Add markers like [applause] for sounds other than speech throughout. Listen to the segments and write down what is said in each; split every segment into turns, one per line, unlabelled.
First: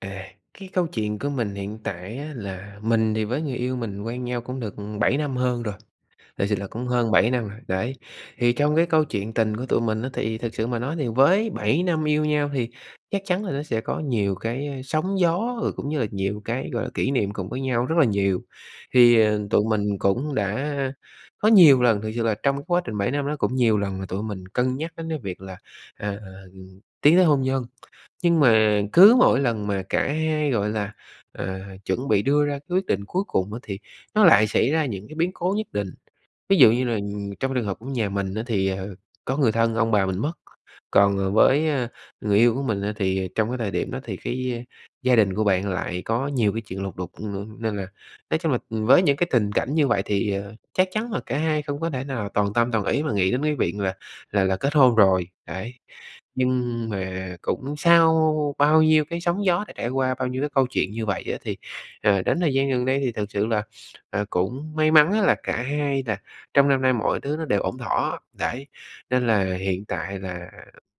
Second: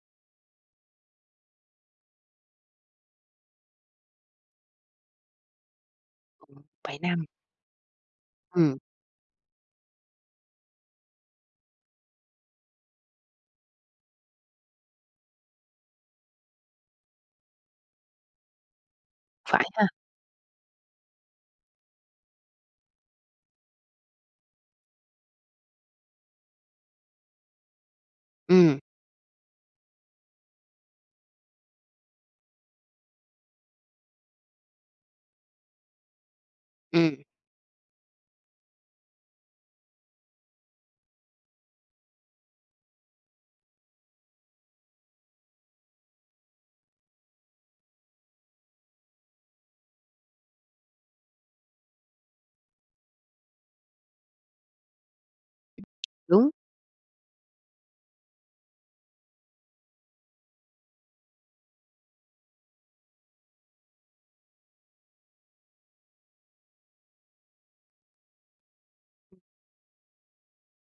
À, cái câu chuyện của mình hiện tại á là mình thì với người yêu mình quen nhau cũng được, ừm, 7 năm hơn rồi, thiệt sự là cũng
7
hơn
năm.
7 năm rồi, đấy. Thì trong
Ừm.
cái câu chuyện tình của tụi mình á, thì thực sự mà nói thì với 7 năm yêu nhau thì chắc chắn là nó sẽ có nhiều cái, a, sóng gió, rồi cũng như là nhiều cái, gọi là, kỷ niệm cùng với nhau rất là nhiều. Thì, ờ, tụi
Phải ha!
mình cũng đã có nhiều lần thiệt sự là trong cái quá trình 7 năm đó cũng nhiều lần là tụi mình cân nhắc đến cái việc là, à, à, ừm, tiến tới hôn nhân. Nhưng
Ừm.
mà cứ mỗi lần mà cả hai, gọi là, ờ, chuẩn bị đưa ra cái quyết định cuối cùng á, thì nó lại xảy ra những cái biến cố nhất định. Ví dụ như là,
Ừm.
ừm, trong trường hợp của nhà mình á thì, ờ, có người thân ông bà mình mất. Còn, ờ, với, ơ, người yêu của mình á thì trong cái thời điểm đó thì cái, ơ, gia đình của bạn lại có nhiều cái chuyện lục đục, ừm, nên là nói chung là với những cái tình cảnh như vậy thì, ờ, chắc chắn là cả hai không có thể nào toàn tâm, toàn ý mà nghĩ đến cái viện là là là kết hôn rồi, đấy.
Đúng.
Nhưng mà cũng sau bao nhiêu cái sóng gió đã trải qua, bao nhiêu cái câu chuyện như vậy á, thì, ờ, đến thời gian gần đây thì thực sự là, à, cũng may mắn á là cả hai là trong năm nay mọi thứ nó đều ổn thỏa, đấy. Nên là hiện tại là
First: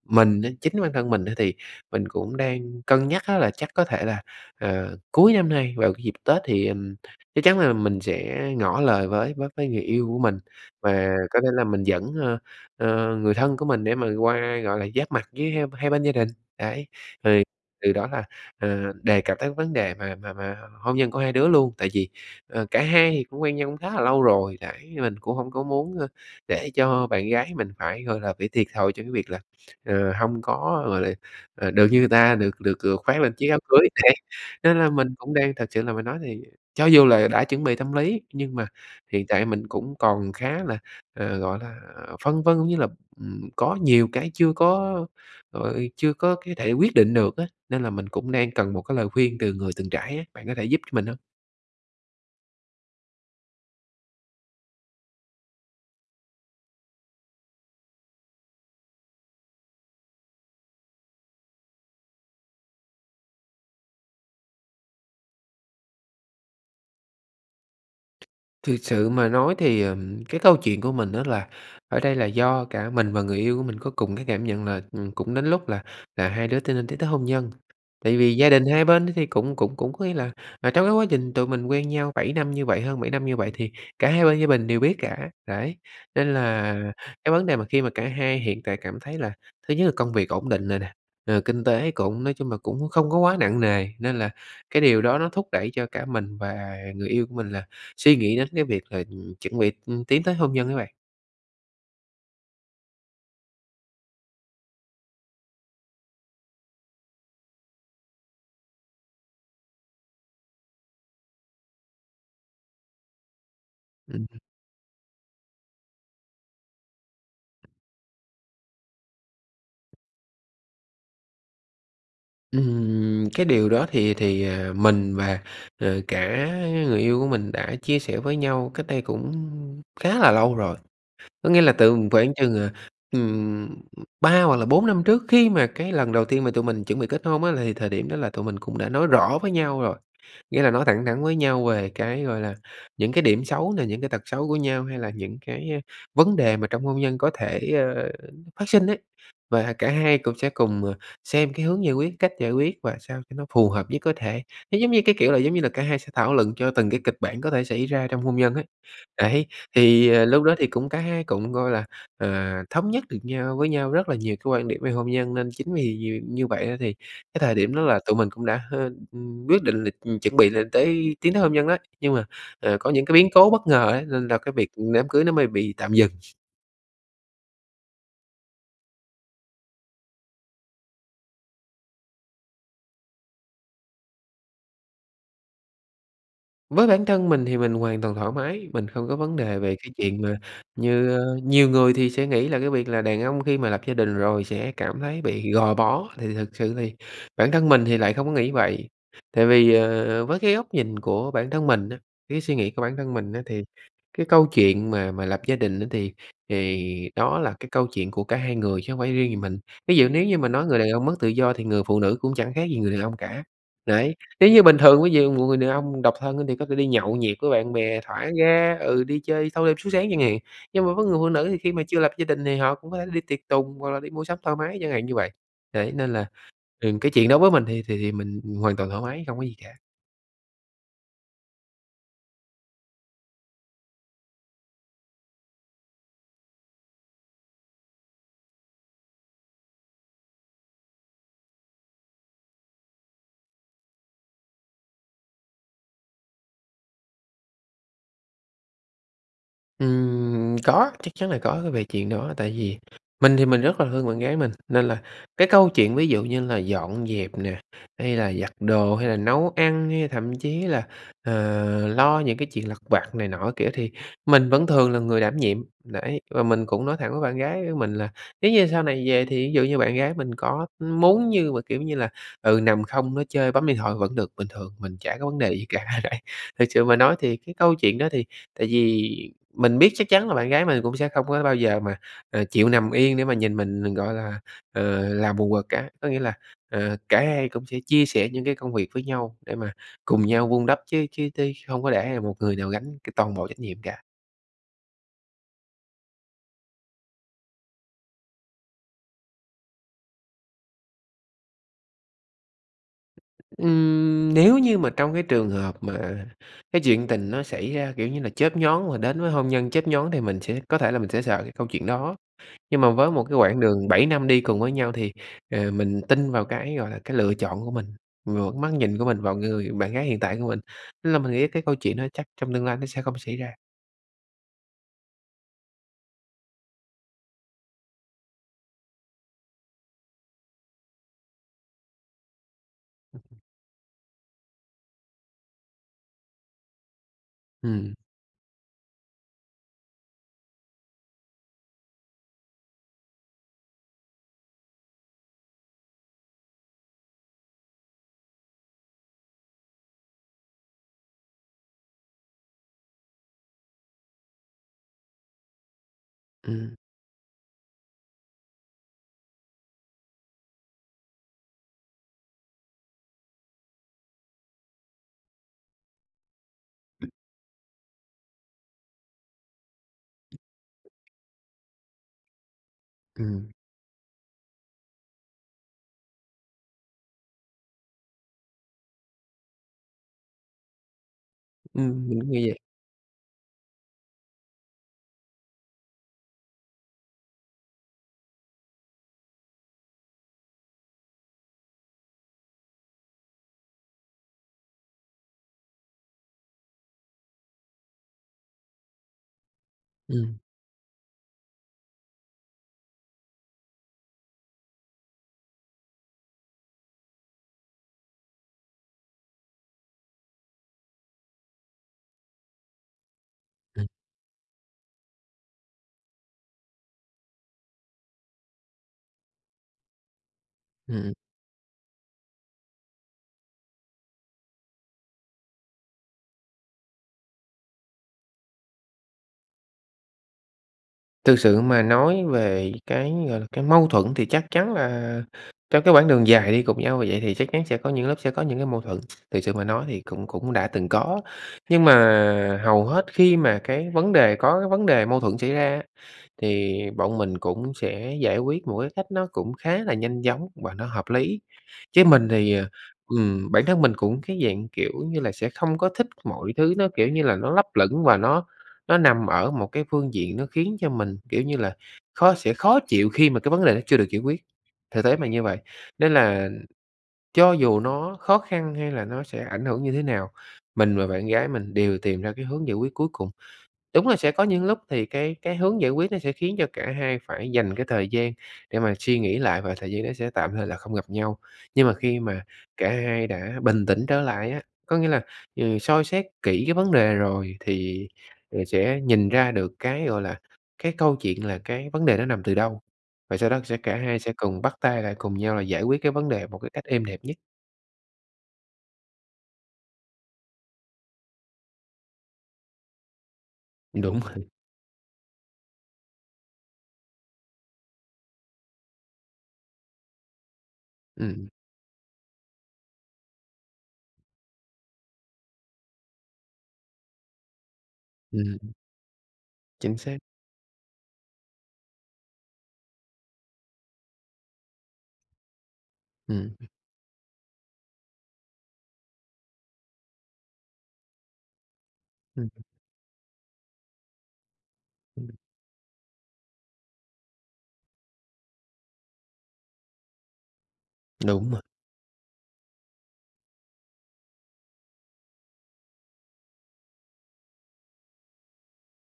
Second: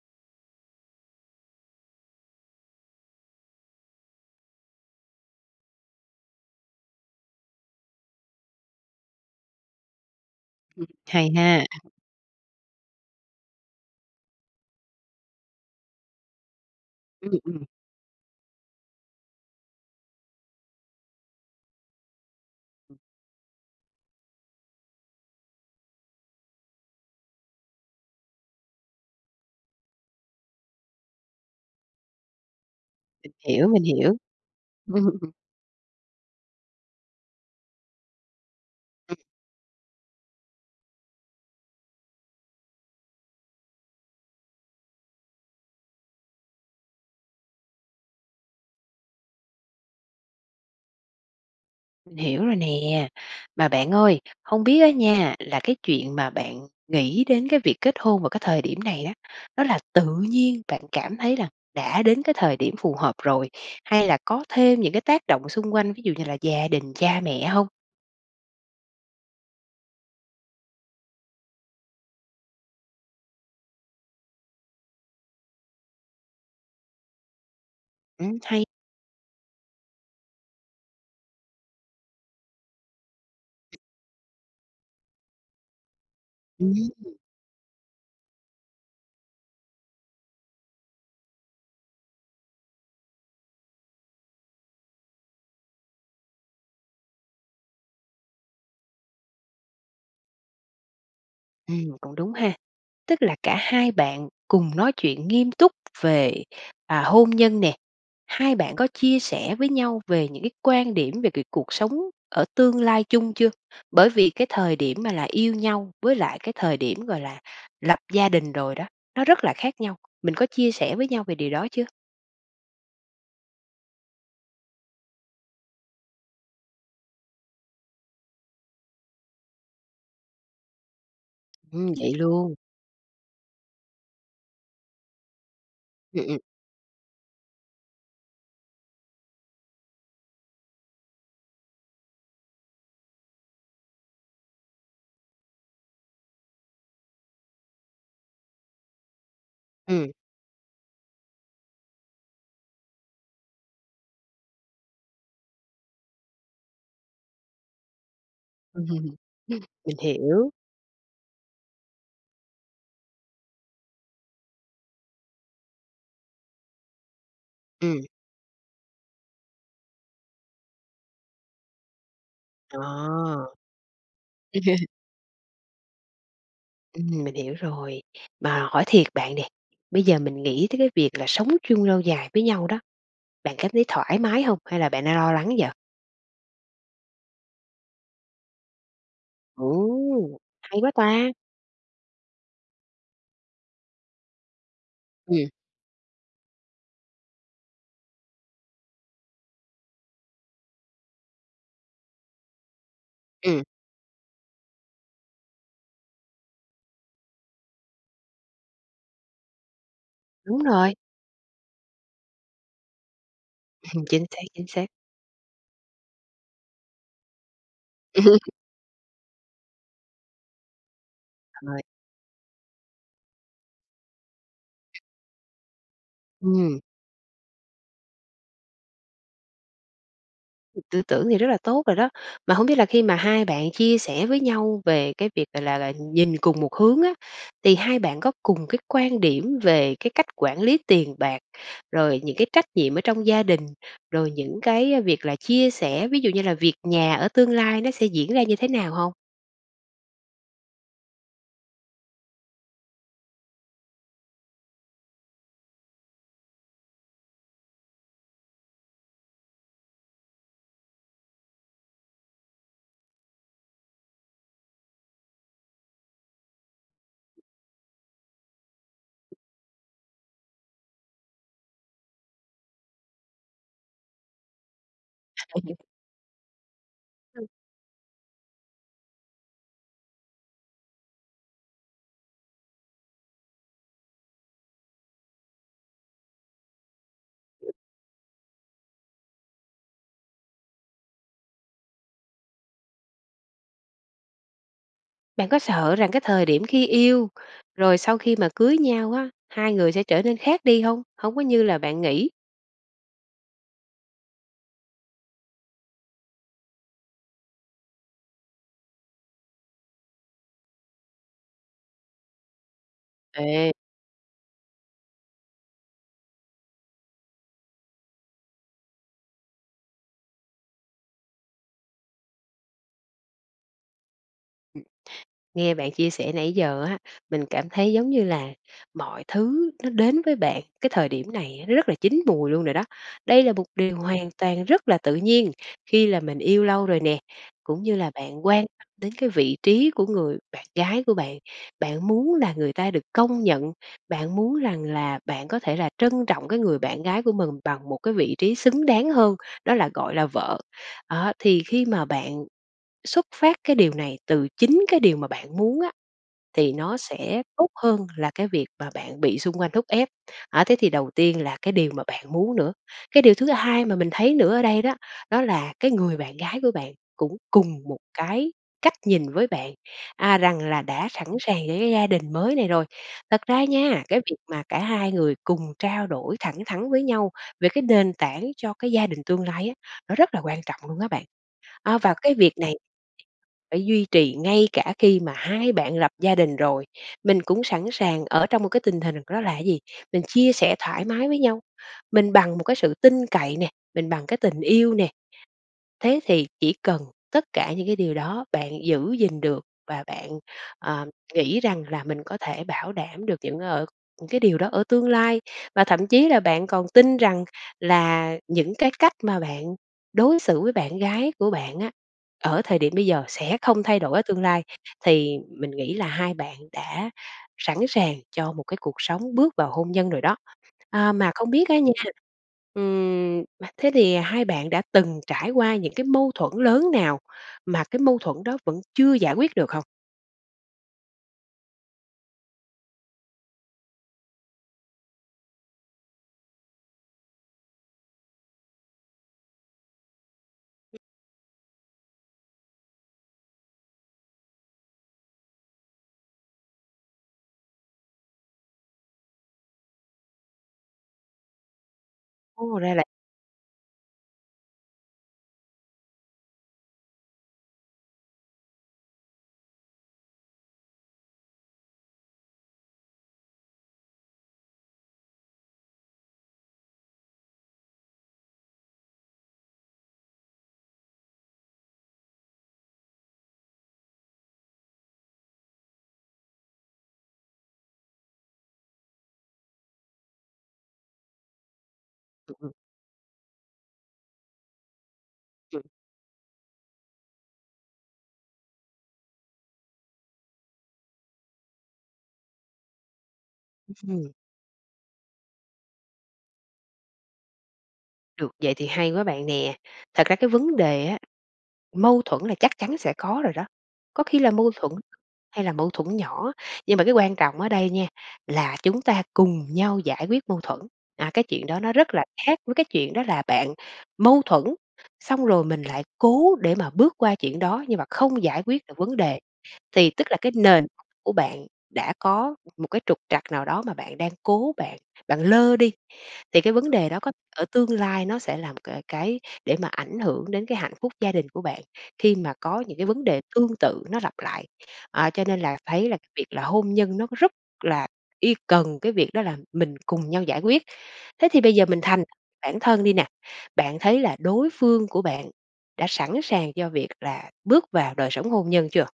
mình đến chính bản thân mình á thì mình cũng đang cân nhắc á là chắc có thể là, ờ, cuối năm nay vào cái dịp Tết thì, ừm, chắc chắn là mình sẽ ngỏ lời với với với người yêu của mình
Ừm,
và
hay
có thể là
ha!
mình dẫn, ơ, ơ, người thân của mình để mà qua, gọi là, giáp mặt với h hai bên gia đình. Đấy,
Ừm,
thì
ừm.
từ đó là, ờ, đề cập tới vấn đề mà mà mà h hôn nhân của hai đứa luôn. Tại vì, ờ, cả hai thì cũng quen nhau cũng khá là lâu rồi, đấy, mình cũng hông có muốn, ơ, để cho bạn gái mình phải, gọi là, bị thiệt thòi trong cái việc là, ờ, hông có, gọi là, ờ, được như người ta, được được được khoác
Mình
lên chiếc áo
hiểu, mình
cưới,
hiểu.
đấy. Nên là
Ừm,
mình
ừm.
cũng đang thực sự là mình nói thì cho dù là đã chuẩn bị tâm lý, nhưng mà
Ừm.
hiện tại mình cũng còn khá là, ờ, gọi là, ờ, phân vân, cũng như là, ừm, có nhiều cái chưa có rồi chưa có cái thể quyết định được á nên là mình cũng đang cần một cái lời khuyên từ người từng trải ấy, bạn có thể giúp cho mình hông?
Mình hiểu rồi nè! Mà bạn ơi, hông biết á nha, là cái chuyện mà bạn nghĩ đến cái việc kết hôn vào cái thời điểm này á, đó là tự nhiên bạn cảm thấy là đã đến cái thời điểm phù hợp rồi hay là có thêm những cái tác động xung quanh, ví dụ như là gia đình, cha mẹ hông?
Thực sự mà nói thì, ừm, cái câu chuyện của mình á là ở đây là do cả mình và người yêu của mình có cùng cái cảm nhận là, ừm, cũng đến lúc là là hai đứa t nên tiến tới hôn nhân. Tại vì
Ừm,
gia
hay!
đình hai bên thì cũng cũng cũng có nghĩa là trong cái quá trình tụi mình quen nhau 7 năm như vậy, hơn 7 năm như vậy, thì cả hai bên gia bình đều biết cả. Đấy, nên
Ừm,
là
ừm
cái vấn đề mà khi mà cả hai hiện tại cảm thấy là thứ nhất là công việc ổn định rồi nè, rồi kinh tế cũng nói chung là cũng không có quá nặng nề nên là cái điều đó nó thúc đẩy cho cả mình và người yêu của mình là suy nghĩ đến cái việc là, ừm, chuẩn bị, ừm, tiến tới hôn nhân á bạn.
Ừm, cũng đúng ha. Tức là cả hai bạn cùng nói chuyện nghiêm túc về, à, hôn nhân nè, hai bạn có chia sẻ với nhau về những cái quan điểm về cái cuộc sống ở tương lai chung chưa? Bởi
Ừm.
vì cái thời điểm mà là yêu nhau với lại cái thời điểm, gọi là, lập gia đình rồi đó, nó rất là khác nhau, mình có chia sẻ với nhau về điều đó chưa?
Ừm, cái điều đó thì thì, à, mình và, ờ, cả người yêu của mình đã chia sẻ với nhau cách đây cũng khá là lâu rồi. Có nghĩa là
Ừm,
từng
vậy
khoảng
luôn.
chừng, à, ừm, 3 hoặc là 4 năm trước, khi mà cái lần đầu
Ừm, ừm.
tiên mà tụi mình chuẩn bị kết hôn á, là thời điểm đó là tụi mình cũng đã nói rõ với nhau rồi. Nghĩa là nói thẳng thắn với nhau về cái, gọi là, những cái điểm xấu nè, những cái tật xấu của nhau hay là những cái, à, vấn đề mà trong hôn nhân có thể, ờ, phát sinh ấy. Và cả
Ừm.
hai cũng sẽ cùng, ờ, xem cái hướng giải quyết, cách giải quyết và sao cho nó phù hợp nhất có thể. Nó giống như cái, kiểu là, giống như là cả hai sẽ thảo luận cho từng cái kịch bản có thể xảy ra trong hôn nhân ấy. Đấy,
[laughs] Mình
thì, ờ, lúc
hiểu.
đó thì cũng cả hai cũng, gọi là, à, thống nhất được nhau với nhau rất là nhiều cái quan điểm về hôn nhân. Nên chính vì nhiều như vậy đó thì cái thời điểm đó là
Ừm.
tụi mình cũng đã, h ừm, quyết định là, ừm, chuẩn bị lên tới tiến tới hôn nhân đó. Nhưng mà, ờ, có những cái biến cố
Ờ.
bất ngờ ấy, nên là cái việc,
[laughs]
ừm, đám cưới nó mới bị tạm dừng.
Ừm, mình hiểu rồi. Mà hỏi thiệt bạn nè, bây giờ mình nghĩ tới cái việc là sống chung lâu dài với nhau đó, bạn cảm thấy thoải mái hông? Hay là bạn đang lo lắng vậy?
Với bản thân mình thì mình hoàn toàn thoải mái, mình không có vấn đề về cái chuyện mà
Ồ! Hay quá
như,
ta!
ờ nhiều người thì sẽ nghĩ là cái việc là đàn ông khi mà lập gia đình rồi sẽ cảm thấy
Ừm.
bị gò bó, thì thực sự thì bản thân mình thì lại không có nghĩ vậy. Tại vì, ờ, với cái góc nhìn của bản thân mình á, cái suy nghĩ của bản thân mình á thì
Ừm.
cái câu chuyện mà mà lập gia đình á thì thì đó là cái câu chuyện của cả hai người chứ không phải chỉ riêng gì mình. Ví dụ nếu như mà
Đúng
nói người đàn
rồi.
ông mất tự do thì người phụ nữ cũng chẳng khác gì người đàn ông cả.
[laughs]
Đấy,
Chính xác,
nếu như
chính
bình
xác.
thường ví dụ một người đàn ông độc thân thì có thể đi nhậu nhẹt với bạn bè
Ừm.
thả ga ừ, đi chơi thâu đêm suốt sáng chẳng hạn, nhưng mà với người phụ nữ thì khi
Rồi.
mà chưa lập gia đình thì họ cũng có thể đi tiệc tùng hoặc là đi mua sắm thoải mái chẳng hạn như vậy. Đấy, nên là,
Ừm.
ừm, cái chuyện đó với mình thì thì thì mình, ừm, hoàn toàn thoải mái, không có gì cả.
Ừm, tư tưởng thì rất là tốt rồi đó. Mà hông biết là khi mà hai bạn chia sẻ với nhau về cái việc, gọi là là, nhìn cùng một hướng á, thì hai bạn có cùng cái quan điểm về cái cách quản lý tiền bạc, rồi những cái trách nhiệm ở trong gia đình, rồi những cái, ờ, việc là chia sẻ ví dụ như là việc nhà ở tương lai nó sẽ diễn ra như thế nào hông?
Ừm, có, chắc chắn là có về chuyện đó. Tại vì mình thì mình rất là thương bạn gái mình, nên là cái câu chuyện ví dụ như là dọn dẹp nè, hay là giặt đồ hay là nấu ăn hay thậm chí là, ờ, lo những cái chuyện lặt vặt này nọ c kiểu thì mình vẫn thường là người đảm nhiệm. Đấy, và mình cũng nói thẳng với bạn gái của mình là nếu như sau này về thì ví dụ như bạn gái mình có muốn như mà, kiểu như là, ừ, nằm không, nói chơi, bấm điện thoại vẫn được, bình thường, mình chả có vấn đề gì
[laughs]
cả đấy. Thực sự mà nói thì
Ừm.
cái câu chuyện đó thì tại vì mình biết chắc chắn là bạn gái mình cũng sẽ không có bao giờ mà, à, chịu nằm yên để mà nhìn mình, ờ, gọi là, ờ, làm quần quật cả, có nghĩa là, à, cả hai cũng sẽ chia sẻ những cái công việc với nhau để mà cùng nhau vun đắp chứ chứ tí không có để ai một người nào gánh t toàn bộ trách nhiệm cả.
Bạn có sợ rằng cái thời điểm khi yêu, rồi sau khi mà cưới nhau á, hai người sẽ trở nên khác đi hông? Hông có như là bạn nghĩ?
Ừm, nếu như mà trong cái trường hợp mà cái chuyện tình nó xảy ra, kiểu như là, chớp nhoáng và đến với hôn nhân chớp nhoáng thì mình sẽ có thể là mình sẽ sợ cái câu chuyện đó. Nhưng mà với một cái quãng
Ê.
đường 7 năm đi cùng với nhau thì, à, mình tin vào cái, gọi là, cái lựa chọn của mình, vào cái mắt nhìn của mình, vào người bạn gái hiện tại của mình, tức là mình nghĩ cái câu chuyện đó chắc trong tương lai nó sẽ không xảy ra.
Ừm, nghe bạn chia sẻ nãy giờ á, mình cảm thấy giống như là mọi thứ nó đến với bạn cái thời điểm này nó rất là chín mùi luôn rồi đó. Đây là một điều hoàn toàn rất là tự nhiên khi là mình yêu lâu rồi nè, cũng
Ừm.
như là bạn quan tâm đến cái vị trí của người bạn gái của bạn. Bạn muốn là người ta được công nhận, bạn muốn rằng là bạn có thể là trân trọng cái người bạn gái của mình bằng một cái vị trí xứng đáng hơn, đó là, gọi là, vợ. Đó, thì khi mà bạn xuất phát cái điều này từ chính cái điều mà bạn muốn á thì
Ừm.
nó sẽ tốt hơn là cái việc mà bạn bị xung quanh thúc ép. Á, thế thì đầu tiên là cái điều mà bạn muốn nữa. Cái điều thứ hai mà mình thấy nữa ở đây đó, đó là cái người bạn gái của bạn cũng cùng một cái cách nhìn với bạn, à, rằng là đã sẵn sàng để gia đình mới này rồi. Thật
Ừm.
ra nha, cái việc mà cả hai người cùng trao đổi thẳng thắn với nhau về cái nền tảng cho cái gia đình tương lai á nó rất là quan trọng luôn á bạn, à,
Ừm,
và
mình cũng
cái
nghĩ
việc
vậy.
này phải duy trì ngay cả khi mà hai bạn lập gia đình rồi, mình cũng sẵn sàng ở trong một cái tình hình đó là gì? Mình chia sẻ thoải mái với nhau, mình bằng một cái sự tin cậy nè, mình bằng cái tình yêu nè. Thế thì chỉ cần tất cả những cái điều đó bạn giữ gìn được và bạn,
Ừm.
ờ, nghĩ rằng là mình có thể bảo đảm được những ở cái điều đó ở tương lai, và thậm chí là bạn còn tin rằng là những cái cách mà bạn đối xử với bạn gái của bạn á, ở thời điểm bây giờ sẽ không
Ừm.
thay đổi ở tương lai thì mình nghĩ là hai bạn đã sẵn sàng cho một cái cuộc sống bước vào hôn nhân rồi đó. À,
Ừm.
mà không biết á nha, ừm, thế thì hai bạn đã từng trải qua những cái mâu thuẫn lớn nào mà cái mâu thuẫn đó vẫn chưa giải quyết được không?
Thực sự mà nói về cái, gọi là, cái mâu thuẫn thì chắc chắn là trong cái quãng đường dài đi cùng nhau vậy thì chắc chắn sẽ có những lúc sẽ có những cái mâu thuẫn. Thực sự mà nói thì cũng cũng đã từng
[unintelligible]
có, nhưng mà hầu hết khi mà cái vấn đề có cái vấn đề mâu thuẫn xảy ra á, thì bọn mình cũng sẽ giải quyết một cái cách nó cũng khá là nhanh chóng và nó hợp lý. Chứ mình thì, à,
Ô, ra là
ừm, bản thân mình cũng cái dạng, kiểu như là, sẽ không có thích mọi thứ, nó, kiểu như là, nó lấp lửng và nó nó nằm ở một cái phương diện nó khiến cho mình, kiểu như là, khó sẽ khó chịu khi mà cái vấn đề nó chưa được giải quyết, thực tế mà như vậy. Nên là cho dù nó khó khăn hay là nó sẽ ảnh hưởng như thế nào, mình và bạn gái mình đều tìm ra cái hướng giải quyết cuối cùng. Đúng là sẽ có những lúc thì cái cái hướng giải quyết nó sẽ khiến cho cả hai phải dành cái thời gian để mà suy nghĩ lại, và thời gian đó sẽ tạm thời là không gặp nhau. Nhưng mà khi mà
[unintelligible]
cả hai đã bình tĩnh trở lại á, có nghĩa là, ừ,
Ừm.
soi xét kỹ cái vấn đề rồi thì rồi sẽ nhìn ra được cái, gọi là, cái câu chuyện là cái vấn đề nó nằm từ đâu, và sau đó sẽ
Ư,
cả hai
ừm.
sẽ cùng bắt tay lại cùng nhau là giải quyết cái vấn đề một cái cách êm đẹp nhất.
Được vậy thì hay quá bạn nè. Thật ra cái vấn đề á, mâu thuẫn là chắc chắn sẽ có rồi đó,
Đúng
có khi
rồi.
là mâu thuẫn hay là mâu thuẫn nhỏ, nhưng mà cái quan trọng ở đây nha là chúng ta cùng nhau giải quyết mâu thuẫn. À, cái
Ừm.
chuyện đó nó rất là khác với cái chuyện đó là bạn mâu thuẫn, xong rồi mình lại cố để mà bước qua chuyện đó nhưng mà không giải
Ừm.
quyết được vấn đề.
Chính
Thì
xác.
tức là cái nền của bạn đã có m một cái trục trặc nào đó mà bạn đang cố bạn bạn lơ đi,
Ừm.
thì cái vấn đề đó có ở tương lai nó sẽ làm c cái để mà ảnh hưởng đến cái hạnh phúc gia đình của bạn khi
Ừm.
mà có những cái vấn đề tương tự nó lặp lại. À,
Ừm.
cho nên là thấy là cái việc là hôn nhân nó có rất là y cần cái việc đó là mình cùng nhau giải quyết. Thế
Đúng
thì
rồi.
bây giờ mình thành bản thân đi nè, bạn thấy là đối phương của bạn đã sẵn sàng cho việc là bước vào đời sống hôn nhân chưa?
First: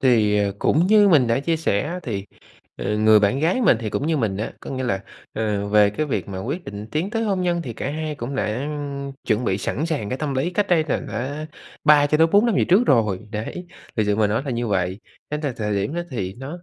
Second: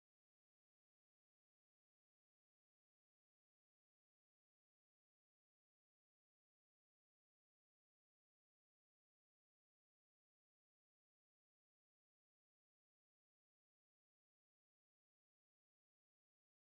Thì, ờ, cũng như mình đã chia sẻ thì, ờ, người bạn gái mình thì cũng như mình á, có nghĩa là, ờ, về cái việc mà quyết định tiến tới hôn nhân thì cả hai cũng đã, ưm, chuẩn bị sẵn sàng cái tâm lý, cách đây là đã 3 cho tới 4 năm về trước rồi, đấy, thực sự mà nói là như vậy. Nên là thời điểm đó thì nó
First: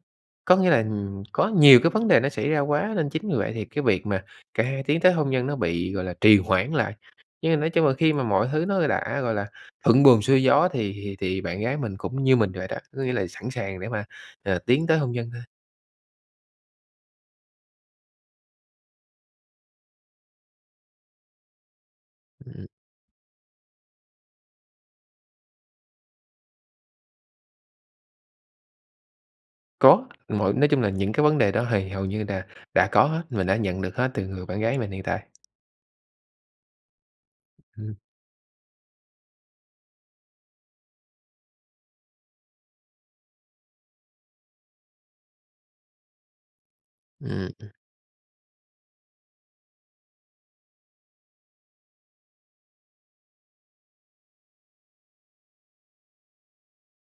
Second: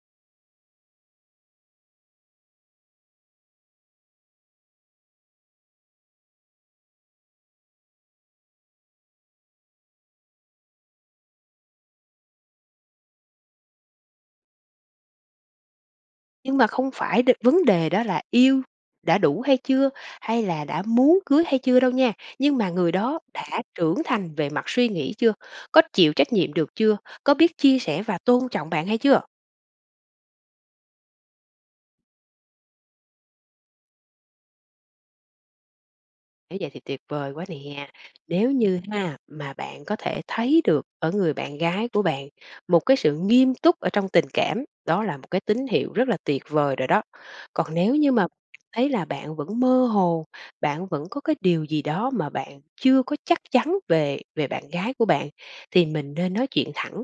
có nghĩa là, ưm, có nhiều cái vấn đề nó xảy ra quá, nên chính vì vậy thì cái việc mà cả hai tiến tới hôn nhân nó bị, gọi là, trì hoãn lại. Nhưng mà nói chung là khi mà mọi thứ nó đã, gọi là, thuận buồm xuôi gió thì thì thì bạn gái mình cũng như mình rồi đó, có nghĩa là sẵn sàng để mà, ờ, tiến tới hôn nhân thôi.
Nhưng mà không phải được vấn đề đó là yêu đã đủ hay chưa hay là đã muốn cưới hay chưa đâu nha, nhưng mà người đó đã trưởng thành về mặt suy nghĩ chưa? Có chịu trách nhiệm được chưa? Có biết chia sẻ và tôn trọng bạn hay chưa?
Có, mỗi nói chung là những cái vấn đề đó hì hầu như là đã có hết, mình đã nhận được hết từ người bạn gái mình hiện tại.
Nếu vậy thì tuyệt vời quá nè!
Ừm.
Nếu như ha mà bạn có thể thấy được ở người bạn gái của bạn một cái sự nghiêm túc ở trong tình cảm, đó là một cái tín hiệu rất là tuyệt vời rồi đó.
Ừm, ừm.
Còn nếu như mà thấy là bạn vẫn mơ hồ, bạn vẫn có cái điều gì đó mà bạn chưa có chắc chắn về về bạn gái của bạn, thì mình nên nói chuyện thẳng.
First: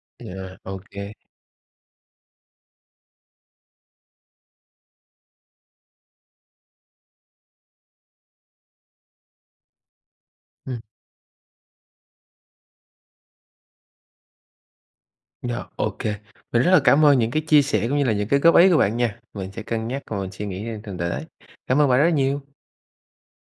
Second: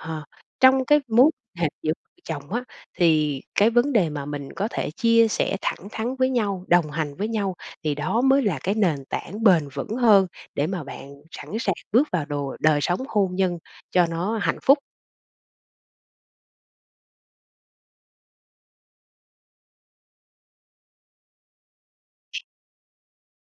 Hờ,
Vậy hả? Ô
trong cái
kê.
mối hệ giữa chồng á thì cái vấn đề mà mình có thể chia sẻ thẳng thắn với nhau, đồng hành với nhau thì đó mới là cái nền tảng bền vững hơn để
Ừm.
mà bạn sẵn sàng bước vào đồ đời sống hôn nhân cho nó hạnh phúc.
Rồi, ô kê, mình rất là cảm ơn những cái chia sẻ cũng như là những cái góp ý của bạn nha, mình sẽ cân nhắc và mình suy nghĩ, ơ, thường để. Cảm ơn bạn rất nhiều!